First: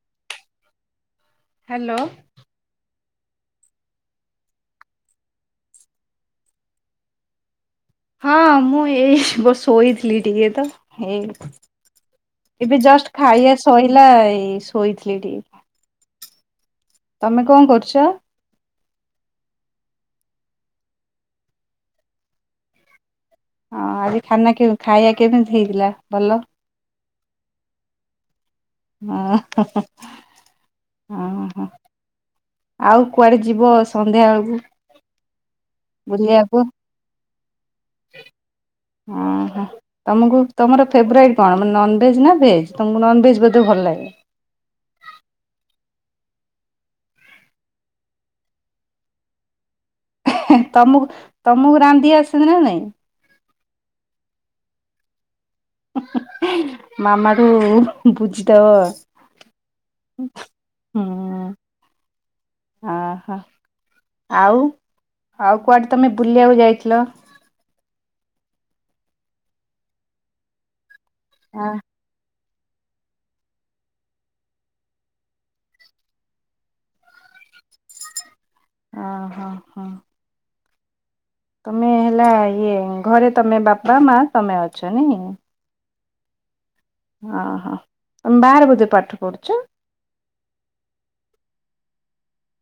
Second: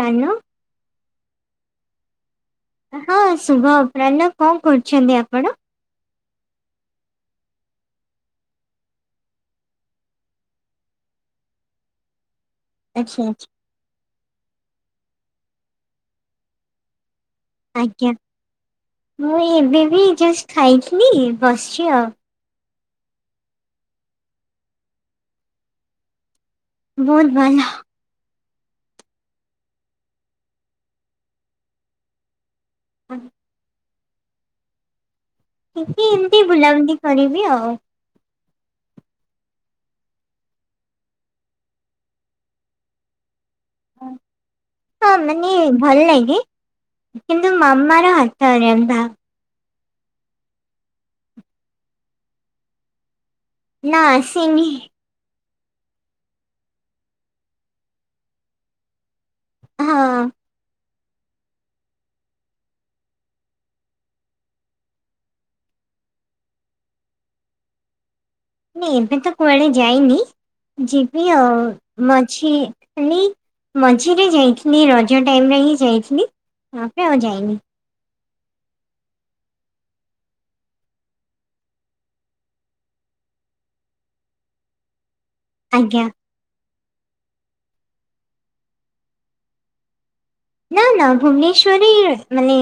Kanu hello. ହଁ ଶୁଭ [unintelligible] କଣ କରୁଛନ୍ତି ଆପଣ? ହଁ ମୁଁ ଏଇ ଶୋଇଥିଲି ଟିକେ ତ। ଏଇ ଏବେ ଜଷ୍ଟ ଆଚ୍ଛା ଖାଇ ଆଚ୍ଛା ଆସ ସଇଲା ଏଇ ଶୋଇଥିଲି ଟିକେ। ତମେ କଣ କରୁଛ? ଆଜ୍ଞା। ମୁଁ ଏବେ ବି, ଜଷ୍ଟ ଖାଇଥିଲି, ବସିଛି ଆଉ। ହଁ ଆଜି ଖାନା କେ, ଖାଇବା କେମିତି ହେଇଥିଲା, ଭଲ? ବୋହୁତ ଭଲ। ଓ ହ ହୋ ଆଉ କୁଆଡେ ଯିବ ସନ୍ଧ୍ୟାବେଳକୁ? ଟିକେ ଏମତି ବୁଲାବନ୍ତି କରିବି ଆଉ। ଓହୋ, ତମକୁ ତମର ଫେବରଟ କଣ? ମାନେ ନନଭେଜ୍ ନା ଭେଜ? ତମକୁ ନନଭେଜ୍ ଭଲ ଲାଗେ। ହଁ ମାନେ ଭଲ ଲାଗେ, କିନ୍ତୁ ମାମାର ହାତ ରନ୍ଧା। ତମକୁ ତମକୁ ରାନ୍ଧି ଆସନ୍ତି ନା ନାଇଁ? ନା ଆସିନି ମାମାଠୁ ବୁଝିଦବ। ହଁ ହୁଁ ଆ ହା। ଆଉ, ଆଉ କୁଆଡେ ତମେ ବୁଲିବାକୁ ଯାଇଥିଲ? ନି ଏବେ ତ କୁଆଡେ ଯାଇନି ଯିବି ଆଉ। ଆ ମଝି ଥିଲି ମଝିରେ ଯାଇଥିନି ରଜ ଟାଇମ୍ ରେ ହିଁ ଯାଇଥିଲି। ତାପରେ ଆଉ ଯାଇନି। ଅ ହ ହ। ତମେ ହେଲା ଇଏ ଘରେ ତମେ ବାପା ମା ତମେ ଅଛ ନାହିଁ? ଆଜ୍ଞା। ଅ ହ ତମେ ବାହାରେ ବୋଧେ ପାଠ ପଢୁଛ। ନା ନା ଭୁବନେଶ୍ଵରରେ ମାନେ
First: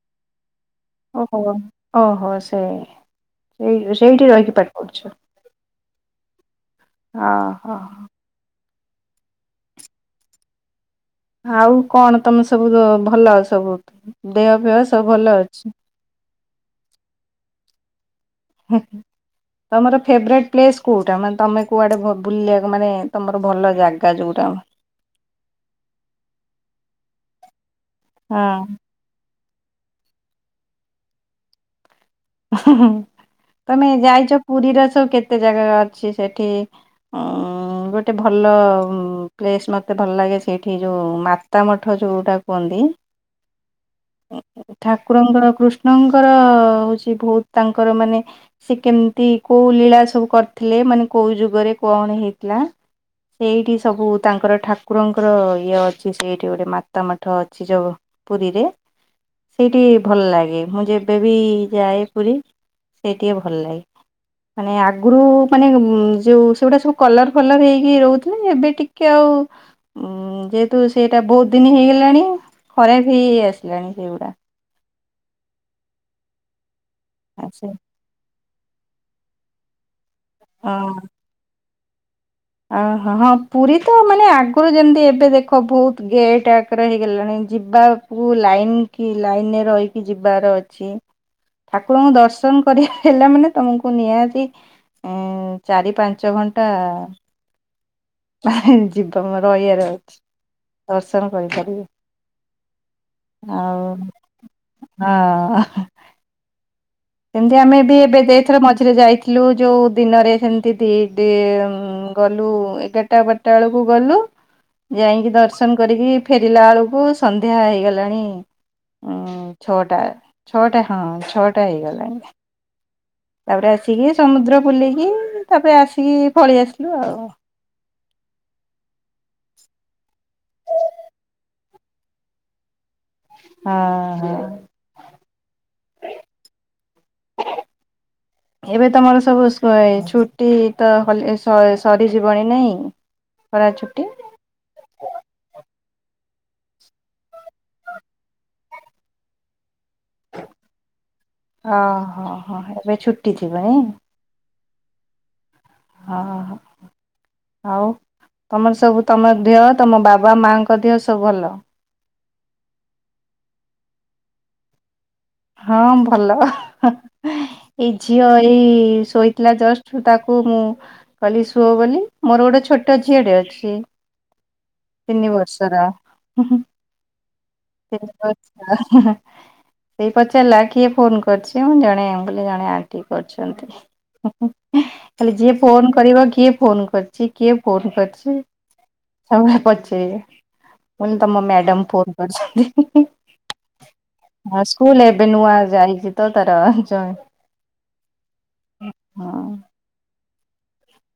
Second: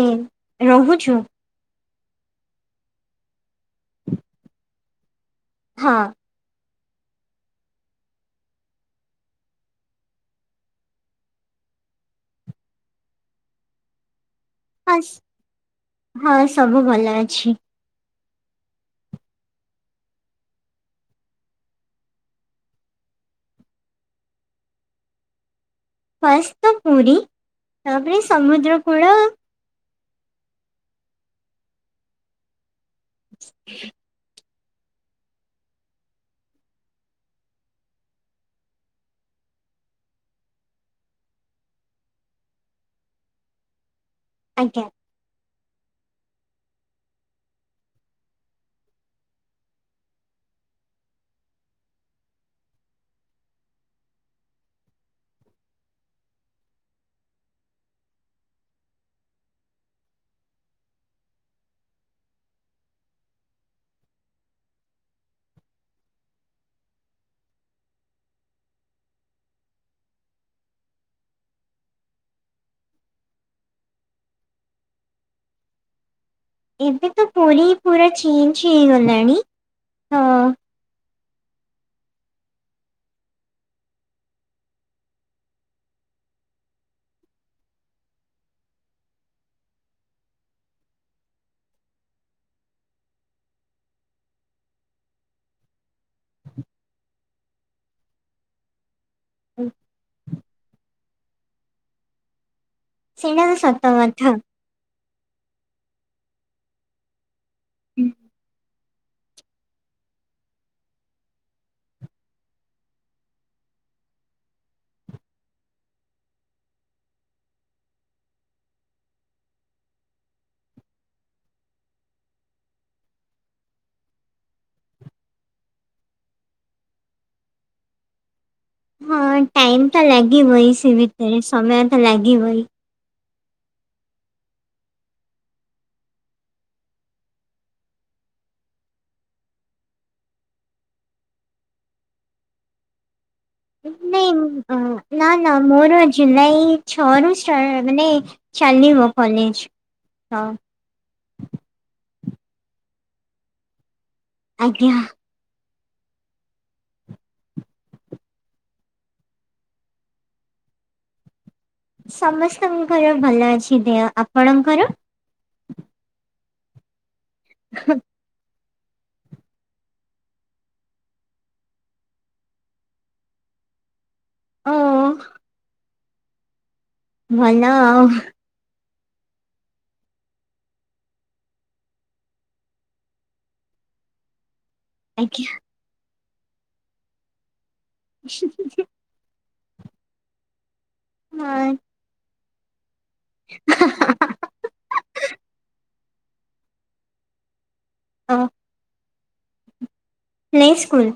ରହୁ ଓହୋ ଓହୋ ସେଇ ସେଇ ସେଇଠି ରହିକି ପାଠ ପଢୁଚ। ହଁ। ଅ ହ। ଆଉ କଣ ତମେ ସବୁ ଭଲ ସବୁ ଦେହ ଫିଅ ହଁ ସବୁ ଭଲ ଅଛି? ହଁ ସବୁ ଭଲ ଅଛି। ହୁଁ। ତମର [unintelligible] କୋଉଟା ମାନେ ତମେ କୁଆଡେ ବୁଲିବାକୁ ମାନେ ତମର ଭଲ ଜାଗା ଯୋଉଟା? ଫାଷ୍ଟ ତ ପୁରୀ ତାପରେ ସମୁଦ୍ର କୂଳ। ତମେ ଯାଇଛ ପୁରୀର ସବୁ କେତେ ଜାଗା ଅଛି ସେଠି ଉଁ ଗୋଟେ ଭଲ ପ୍ଲେସ୍ ମତେ ଭଲ ଲାଗେ ସେଇଠି ଯୋଉ ମାତ୍ ତା ମଠ ଯୋଉଟା କୁହନ୍ତି। ଆଜ୍ଞା। ଠାକୁରଙ୍କର କୃଷ୍ଣଙ୍କର ହଉଛି ବହୁତ ତାଙ୍କର ମାନେ ସେ କେମିତି କୋଉ ଲୀଳା ସବୁ କରିଥିଲେ ମାନେ କୋଉ ଯୁଗରେ କଣ ହେଇଥିଲା? ସେଇଠି ସବୁ ତାଙ୍କର ଠାକୁରଙ୍କର ଇଏ ଅଛି ସେଇଠି ଗୋଟେ ମାତା ମଠ ଅଛି। ଯୋଉ ପୁରୀରେ ସେଇଠି ଭଲ ଲାଗେ। ମୁଁ ଯେବେବି ଯାଏ ପୁରୀ ସେଇ ଟିକେ ଭଲ ଲାଗେ। ମାନେ ଆଗରୁ ମାନେ ଯୋଉ ସେଗୁଡ଼ା ସବୁ କଲର୍ ଫଲର ହେଇକି ରହୁଥିଲେ। ଏବେ ଟିକ୍ କେ ଆଉ ଉଁ ଯେହେତୁ ସେଇଟା ବହୁତ ଦିନି ହେଇଗଲାଣି ଖରାପ ହେଇ ହେଇ ଆସିଲାଣି ସେଗୁଡା। ଏବେ ତ ପୁରୀ ଆଛା ପୁରା ଚେଞ୍ଜ ହେଇଗଲାଣି ହଁ। ହଁ। ଓହ ହଁ ପୁରୀ ତ ମାନେ ଆଗରୁ ଯେମିତି ଏବେ ଦେଖ ବହୁତ ଗେଟ୍ ଆଗରେ ହେଇଗଲାଣି ଯିବା କୁ ଲାଇନ କି ଲାଇନେ ରହିକି ଯିବାର ଅଛି। ଠାକୁରଙ୍କୁ ଦର୍ଶନ କରିବାକୁ ହେଲେ ମାନେ ତମକୁ ନିହାତି ଏଁ ଚାରି ପାଞ୍ଚ ଘଣ୍ଟା। ଜୀବନ ରହିବାର ଅଛି ଦର୍ଶନ କରିପାରିବେ। ସେଇଟା ତ ସତ ଆଉ କଥା ଆ ଏମତି ଆମେ ବି ଏବେ ଯେ ଥର ମଝିରେ ଯାଇଥିଲୁ ଯୋଉ ଦିନରେ ସେମିତି ଦି ଦି ଗଲୁ ଏଗାରଟା ବାରଟା ବେଳକୁ ଗଲୁ। ଯାଇଁକି ଦର୍ଶନ କରିକି ଫେରିଲା ବେଳକୁ ସନ୍ଧ୍ୟା ହେଇଗଲାଣି। ଉଁ ଛଅଟା ଛଅଟା ହଁ ଛଅଟା ହେଇଗଲାଣି। ତାପରେ ଆସିକି ସମୁଦ୍ର ଵୁଲିକି ତାପରେ ଆସିକି ପଳେଇ ଆସିଲୁ ଆଉ। ହଁ ଟାଇମ୍ ତ ଲାଗିବ ହି ସେ ଭିତରେ ସମୟ ତ ଲାଗିବ ହି। ହ ହ। ଏବେ ତମର ସବୁ ଛୁଟି ତ ହଲି ସ ସ ସରିଯିବଣି ନାଇଁ। ଖରା ଛୁଟି ନାଇଁ ନା ନା ମୋର ଜୁଲାଇ ଛଅରୁୁ ଛ ମାନେ ଚାଲିବ କଲେଜ ହଁ। ଓ ହୋ ହୋ ଏବେ ଛୁଟି ଥିବ ନାଇଁ। ଆଜ୍ଞା। ହଁ। ଆଉ ତମର ସବୁ ତମ ଦେହ ତମ ବାବା ମାଆଙ୍କ ଦେହ ସବୁ ଭଲ। ସମସ୍ତଙ୍କର ଭଲ ଅଛି ଦେହ ଆପଣଙ୍କର? ହଁ ଭଲ ଏଇ ଝିଅ ଏଇ ଶୋଇ ଥିଲା ଜଷ୍ଟ ତାକୁ ମୁଁ କହିଲି ଶୁଅ ବୋଲି ମୋର ଗୋଟେ ଛୋଟ ଝିଅଟେ ଅଛି। ଓ ତିନି ବର୍ଷର ହୁଁ ହୁଁ। ଭଲ ଆଉ। ଆ ହାଁ ହାଁ। ସେଇ ପଚାରିଲା କିଏ ଫୋନ କରିଚି ମୁଁ ଜଣେ ବୋଲି ଜଣେ ଆଣ୍ଟି କରିଛନ୍ତି ହୁଁ ହୁଁ। ହେଁ ଖାଲି ଯିଏ ଫୋନ କରିବ କିଏ ଫୋନ କରିଚି କିଏ ଫୋନ କ ହୁଁ ହୁଁ ହୁଁ। ସବୁବେଳେ ପଚାରିବେ [unintelligible] ତମ ହଁ ମ୍ୟାଡାମ ଫୋନ କରିଛନ୍ତି ହିଁ ହିଁ। ହାଁ ହାଁ ହାଁ। ହଁ ସ୍କୁଲ ଏବେ ନୁଆ ଯାଇଚି ତ ତାର ହୁଁ ଜଏ ଓ ହଁ। Play school.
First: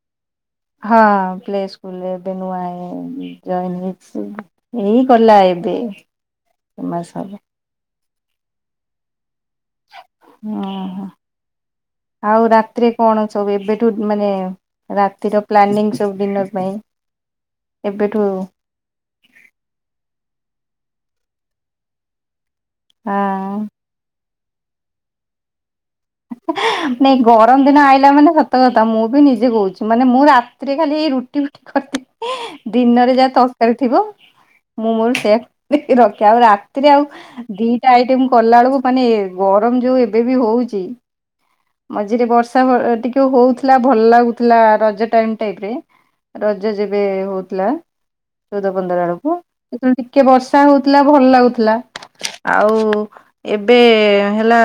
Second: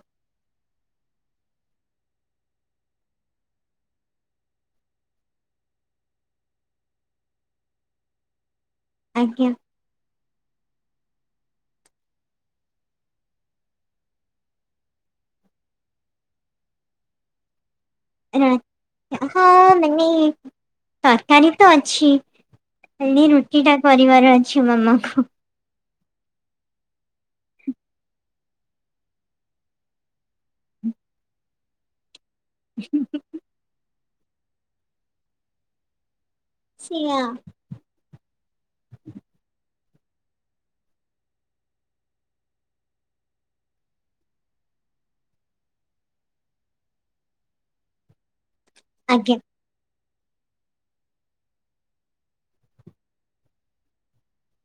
ହଁ ପ୍ଲେ ସ୍କୁ ସ୍କୁଲ୍ ଏବେ ନୂଆ ଜଏନ୍ ହେଇଚି ଏଇ କଲା ଏବେ। [unintelligible] ଆଜ୍ଞା। ଓହୋ ଆଉ ରାତିରେ କଣ ସବୁ ଏବେଠୁ ମାନେ ରାତିର ପ୍ଲାନିଂ ସବୁ ଡିନର ପାଇଁ ଏବେଠୁ ରା- ହଁ ମାନେ ତରକାରୀ ତ ଅଛି ଖାଲି ହଁ। ରୁଟି ଟା କରିବାର ଅଛି ମାମାଙ୍କୁ। ବାଇ ଗରମ ଦିନ ଆଇଲା ମାନେ ସତ କଥା ମୁଁ ବି ନିଜେ କହୁଛି ମାନେ ମୁଁ ରା ତିରେ ଖାଲି ଏଇ ରୁଟି ଫୁଟି କରିଦିଏ ଦିନରେ ଯା ତ କାରି ଥିବ ମୁଁ ମୋର ସେଇଆ ରଖେ ଆଉ ରାତିରେ ଆଉ ସେଇଆ ଦି ଟା ଆଇଟମ କଲା ବେଳକୁ ମାନେ ଗରମ ଯୋଉ ଏବେ ବି ହଉଚି ମଝିରେ ବର୍ଷା ଟିକେ ହଉଥୁଲା ଭଲ ଲାଗୁଥିଲା ରଜ ଟାଇମ୍ ଟାଇପ୍ ରେ ରଜ ଯେବେ ହଉଥିଲା ଚଉଦ ପନ୍ଦର ଆଜ୍ଞା ଆଳକୁ। ସେତବେଳେ ଟିକେ ବର୍ଷା ହଉଥୁଲା ଭଲ ଲାଗୁଥିଲା। ଆଉ ଏବେ ହେଲା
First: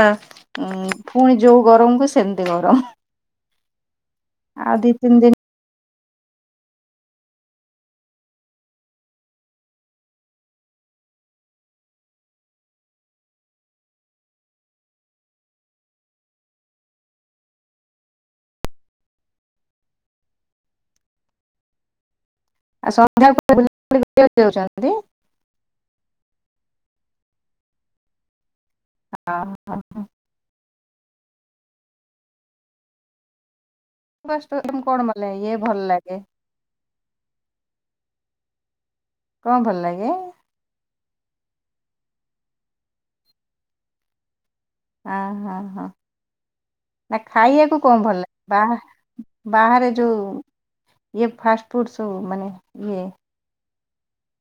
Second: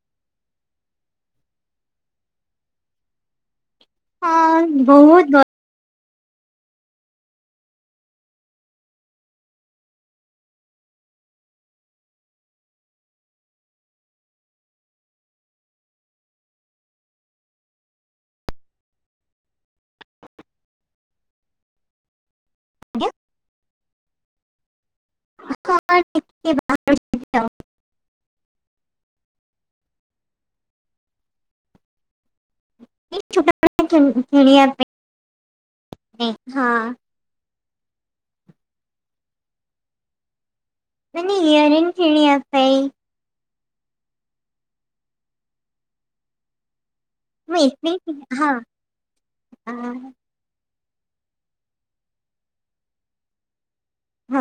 ଉଁ ପୁଣି ଯୋଉ ଗରମକୁୁ ସେମିତି ଗରମ। ଆଉ ହ ଦି ତିନି ବହୁତ ଦିନ ଗ ଆଉ ଆଜ୍ଞା। ସନ୍ଧ୍ୟା [unintelligible] ଦଉଚନ୍ତି। [unintelligible] ଭାତ। ହଁ ହଁ ହଁ। [unintelligible] କିଣିବା କଣ ଭଲ ଇଏ ଭଲ ଲାଗେ ପାଇଁ ହଁ। କଣ ଭଲ ଲାଗେ? ମାନେ ୟିଅରିଙ୍ଗ କିଣିବା ପାଇଁ। ଆ ହଁ ହଁ। ଆ ମୁଁ ଖାଇବାକୁ କଁ ଏତେ ଭଲ ଲାଗେ ହଁ ବା ବାହାରେ ଯୋଉ ଇଏ ଫାଷ୍ଟଫୁଡ ସବୁ ମାନେ ଇଏ ହଁ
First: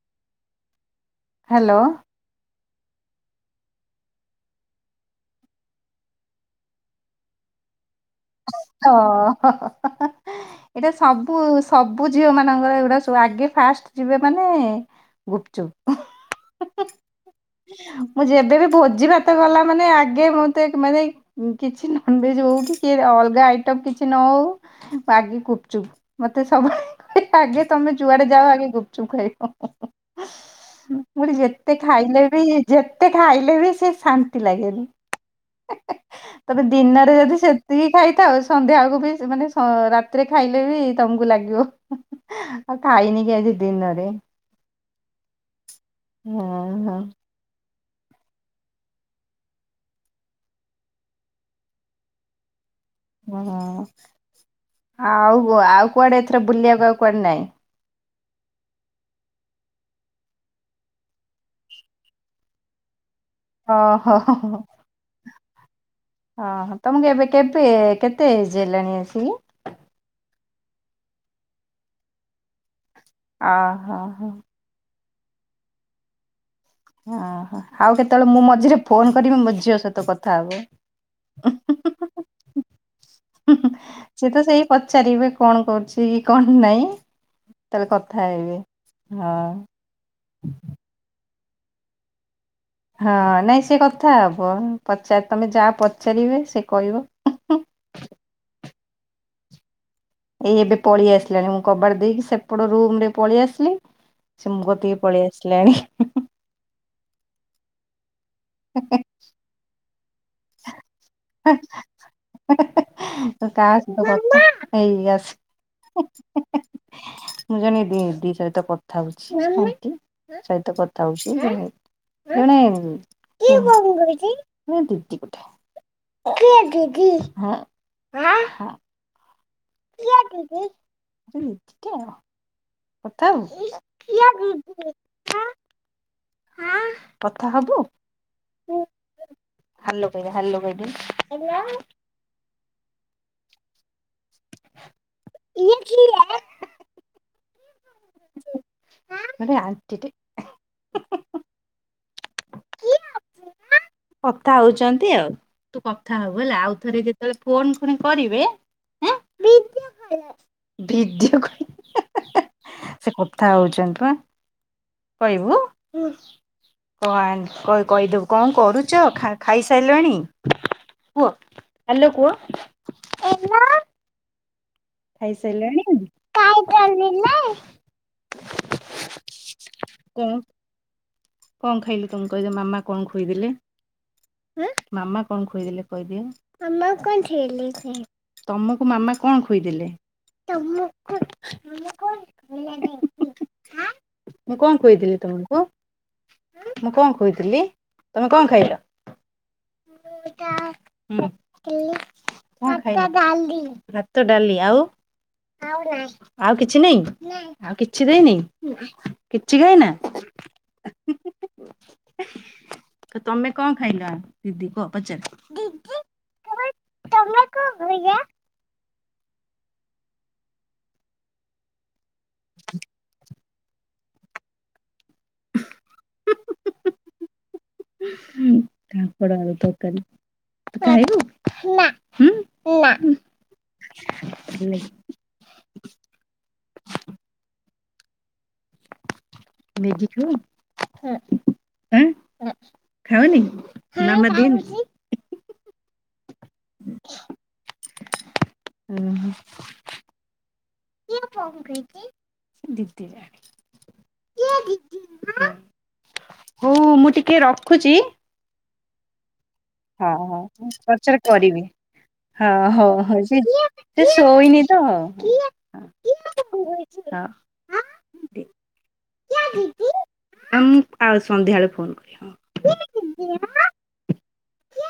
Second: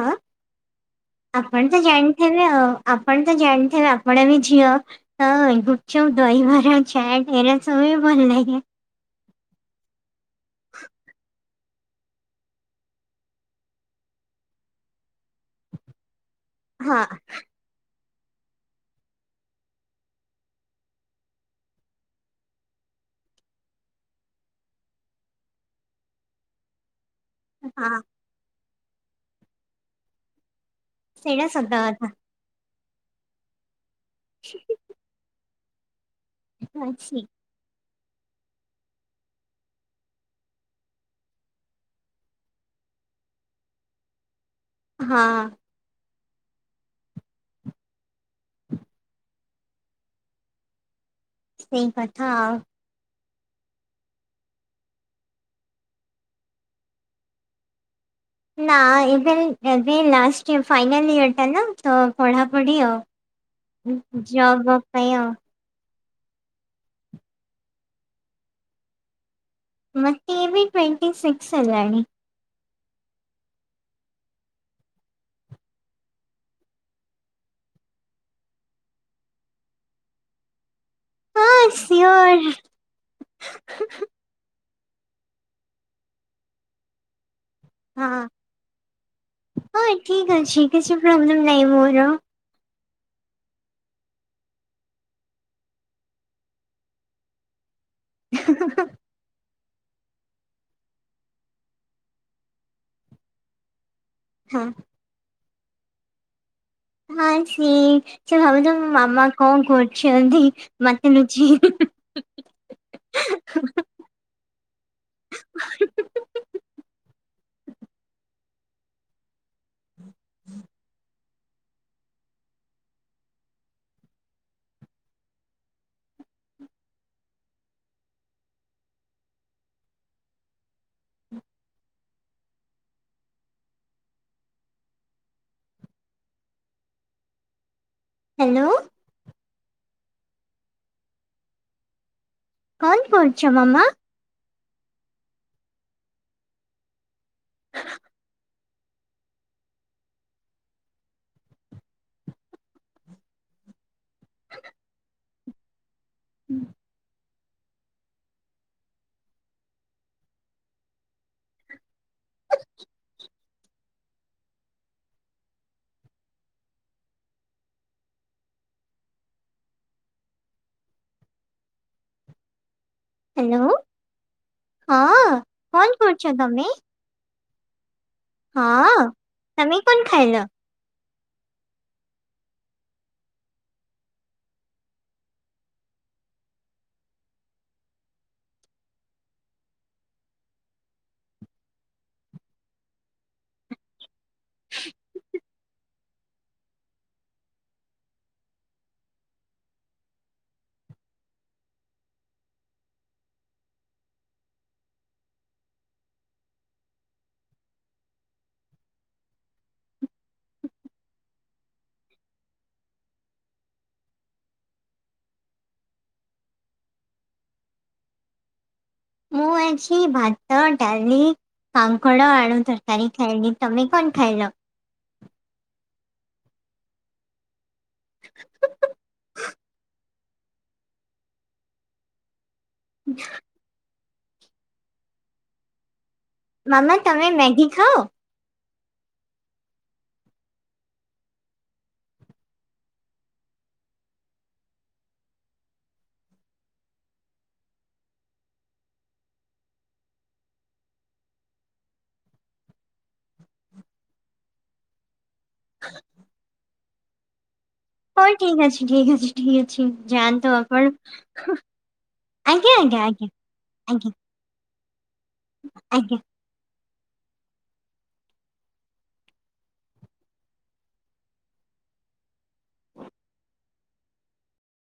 ଆପଣ ତ ହ୍ୟାଲୋ ଜାଣି ହେଲେ ଆ ଆପଣ ତ ଜାଣିଥିବେ ଆପଣ ବି ଝିଅ। ହଁ ଗୁପଚୁପ ଦହି ବରା ଚାଟ୍ ଏରା ସବୁ ବି ଭଲଲାଗେ। [unintelligible] ଏଇଟା ସବୁ ସବୁ ଝିଅ ମାନଙ୍କର ଏଗୁଡା ସବୁ ଆଗେ ଫାଷ୍ଟ ଯିବେ ମାନେ ଗୁପଚୁପ [unintelligible] ହଁ। ମୁଁ ଯେବେ ବି ଭୋଜି ଭାତ ଗଲା ମାନେ ଆଗେ ମୁଁତ ମାନେ କିଛି ନନଭେଜ ହଉ କି କି ଅଲଗା ଆଇଟମ୍ କିଛି ନ ହଉ ଆଗେ ଗୁପଚୁପ ମତେ ସବୁ ଆଗେ ତମେ ହଁ ଜୁଆଡେ ଯାଅ ଆଗେ ଗୁପଚୁପ ଖାଇବ। ମୁଁ କହିଲି ସେଇଟା ସତ ଯେତେ କଥା ଖାଇଲେ ବି ଯେତେ ଖାଇଲେ ବି ସେ ଶାନ୍ତି ଲାଗେନି। [unintelligible] ତମେ ଦିନରେ ଅଛି ଯଦି ସେ ଖାଇଥାଅ ସନ୍ଧ୍ୟା ବଳକୁ ବି ମାନେ ରାତିରେ ଖାଇଲେ ବି ତମକୁ ଲାଗିବ। ଆଉ ଖାଇନି କି ଆଜି ଦିନରେ। ହଁ। ହଁ ହଁ। ସେଇ କଥା। ହୁଁ ଆଉ ଆଉ କୁଆଡ଼େ ଏଥର ବୁଲିବାକୁ ଆଉ କୁଆଡ଼େ ନାଇଁ। ନା ଏବେ ଏବେ ଲାଷ୍ଟ ଇୟର ଫାଇନାଲ ଇୟର ଟା ନା ତ ପଢ଼ାପଢି ଆଉ। ଓହୋ ଉଁ ହୋ ଜବ ବବ ପାଇଁ ଆଉ। ଅ ହଁ ତମକୁ ଏବେ କେତେ କେତେଏଜ୍ ହେଲାଣି ଆସିକି? ମତେ ଏବେ ଟୱେଣ୍ଟୀ ସିକକ୍ସ ହେଲାଣି। ଅ ହ ହ। ଅ ହଁ, ଆଉ କେତେବେଳେ ମୁଁ ମଝିରେ ଫୋନ କରିବି ମୋ ଝିଅ ସହିତ କଥା ହବ। [unintelligible] ହଁ ସିଓର ସେଏ ତ ସେଇ ପଚାରିବେ କଣ କରୁଛି କି କଣ ନାଇଁ। ତାହେଲେ ହଁ କଥା ହେବେ ହଁ। ପ୍ରୋବଲେମ୍ ନାଇଁ ମୋର। ହଁ ନାଇଁ ସେ କଥା ହବ ପଚାର ତମେ ଯାହା ପଚାରିବେ ସେ କହିବ। [unintelligible] ଏଇ ଏବେ ପଳେଇ ଆସିଲାଣି ମୁଁ କବାଡ ଦେଇକି ସେପଟ ରୁମରେ ପଳେଇ ଆସିଲି। ସେ ହଁ। ମୋ କତିକି ପଳେଇ ଆସିଲାଣି। ହଁ ସି ସେ ଭାବୁ [unintelligible] ମା କଣ କରୁଛନ୍ତି ମତେ ଲୁଚି। [unintelligible] କାହା ସହିତ କଥା ହେଇ ଆସ ମୁଁ ଜନେ ଦି ଦି ସହିତ କଥା ହଉଛି ଆଣ୍ଟୀ ସହିତ କଥା ହଉଛି। [unintelligible] କିଏ ଦିଦି, ହା ହା। କିଏ ଦିଦି? କଥା ହବୁ। ହଁ ହଁ କଥା ହବୁ। ହାଲୋ। ହାଲୋ କହି ଦେ ହାଲ କହି ଦେ ହାଲୋ। [inaudible] [inaudible] [unintelligible] କଥା ହଉଛନ୍ତି ଆଉ ତୁ କଥା ହବୁ ହେଲା ଆଉ ଥରେ ଯେ ଯେତେବେଳେ ଫୋନ କରି କରିବେ ଆଁ [unintelligible] ଭିଡ଼ିଓ କ [unintelligible] ସେ କଥା ହଉଛନ୍ତି ପା। କହିବୁ [unintelligible] କହିଦବୁ କଣ କରୁ ଚ ଖା ଖାଇସାଇଲଣି କୁଅ ହାଲୋ କୁଅ। ହାଲୋ ହଁ ଖାଇସାରିଲାଣି? କନ୍ କରୁଛ କଣ ତମେ? ହଁ ତମେ କନ୍ ଖାଇଲ। କଂ ଖାଇଲୁ ତୁମେ କହିଦେ ମାମା କଣ ଖୋଇଦେଲେ। [inaudible] ମାମା କଣ ଖୋଇଦଲେ କହିଦିଏ। [inaudible] ତମକୁ ମାମା କଣ ଖୋଇଦେଲେ। [inaudible] ମୁଁ କଣ ଖୋଇଦେଲି ତମକୁ ମୁଁ କଣ ଖୋଇଥିଲି ତମେ କଣ ଖାଇଲ। [inaudible] କଣ ଖାଇ ଭାତ ଡାଲି ଆଉ ଆଉ କିଛି ନାଇଁ। ଆଉ କିଛି ଦେଇନି କିଛି ଖାଇନା। ତ ତମେ କଣ ଖାଇଲ ଦିଦି କୁଅ ପଚାର। [inaudible] କଣ ଖାଇଲ? ମୁଁ ଆଜି ଭାତ ଡାଲି କାଙ୍କଡ଼ ଆଳୁ ତରକାରୀ ଖାଇଲି। ତମେ କନ୍ ଖାଇଲ। [inaudible] କାଙ୍କଡ଼ ଆଳୁ ତରକାରୀ ତୁ ଖାଇବୁ। ହୁଁ [inaudible] ନେ ମାମା ତମେ ମେଗି ଖାଅ। ମେଗି ଖାଉ ଆଁ। ଖାଅନି [unintelligible] [inaudible] ହୁଁ। [unintelligible] ହଉ ମୁଁ ଟିକେ ରଖୁଛି। ହଉ ଠିକ ଅଛି ଠିକ ଅଛି ଠିକ ଅଛି ହଁ ହଁ ଯାଆନ୍ତୁ ପଛରେ ଆପଣ। କରିବି। ହଁ ଆଜ୍ଞା ହଉ ଆଜ୍ଞା ଆଜ୍ଞା ହଉଛି ସେ ଆଜ୍ଞା ଶୋଇନି ତ ହଁ। ଆଜ୍ଞା [inaudible] [unintelligible]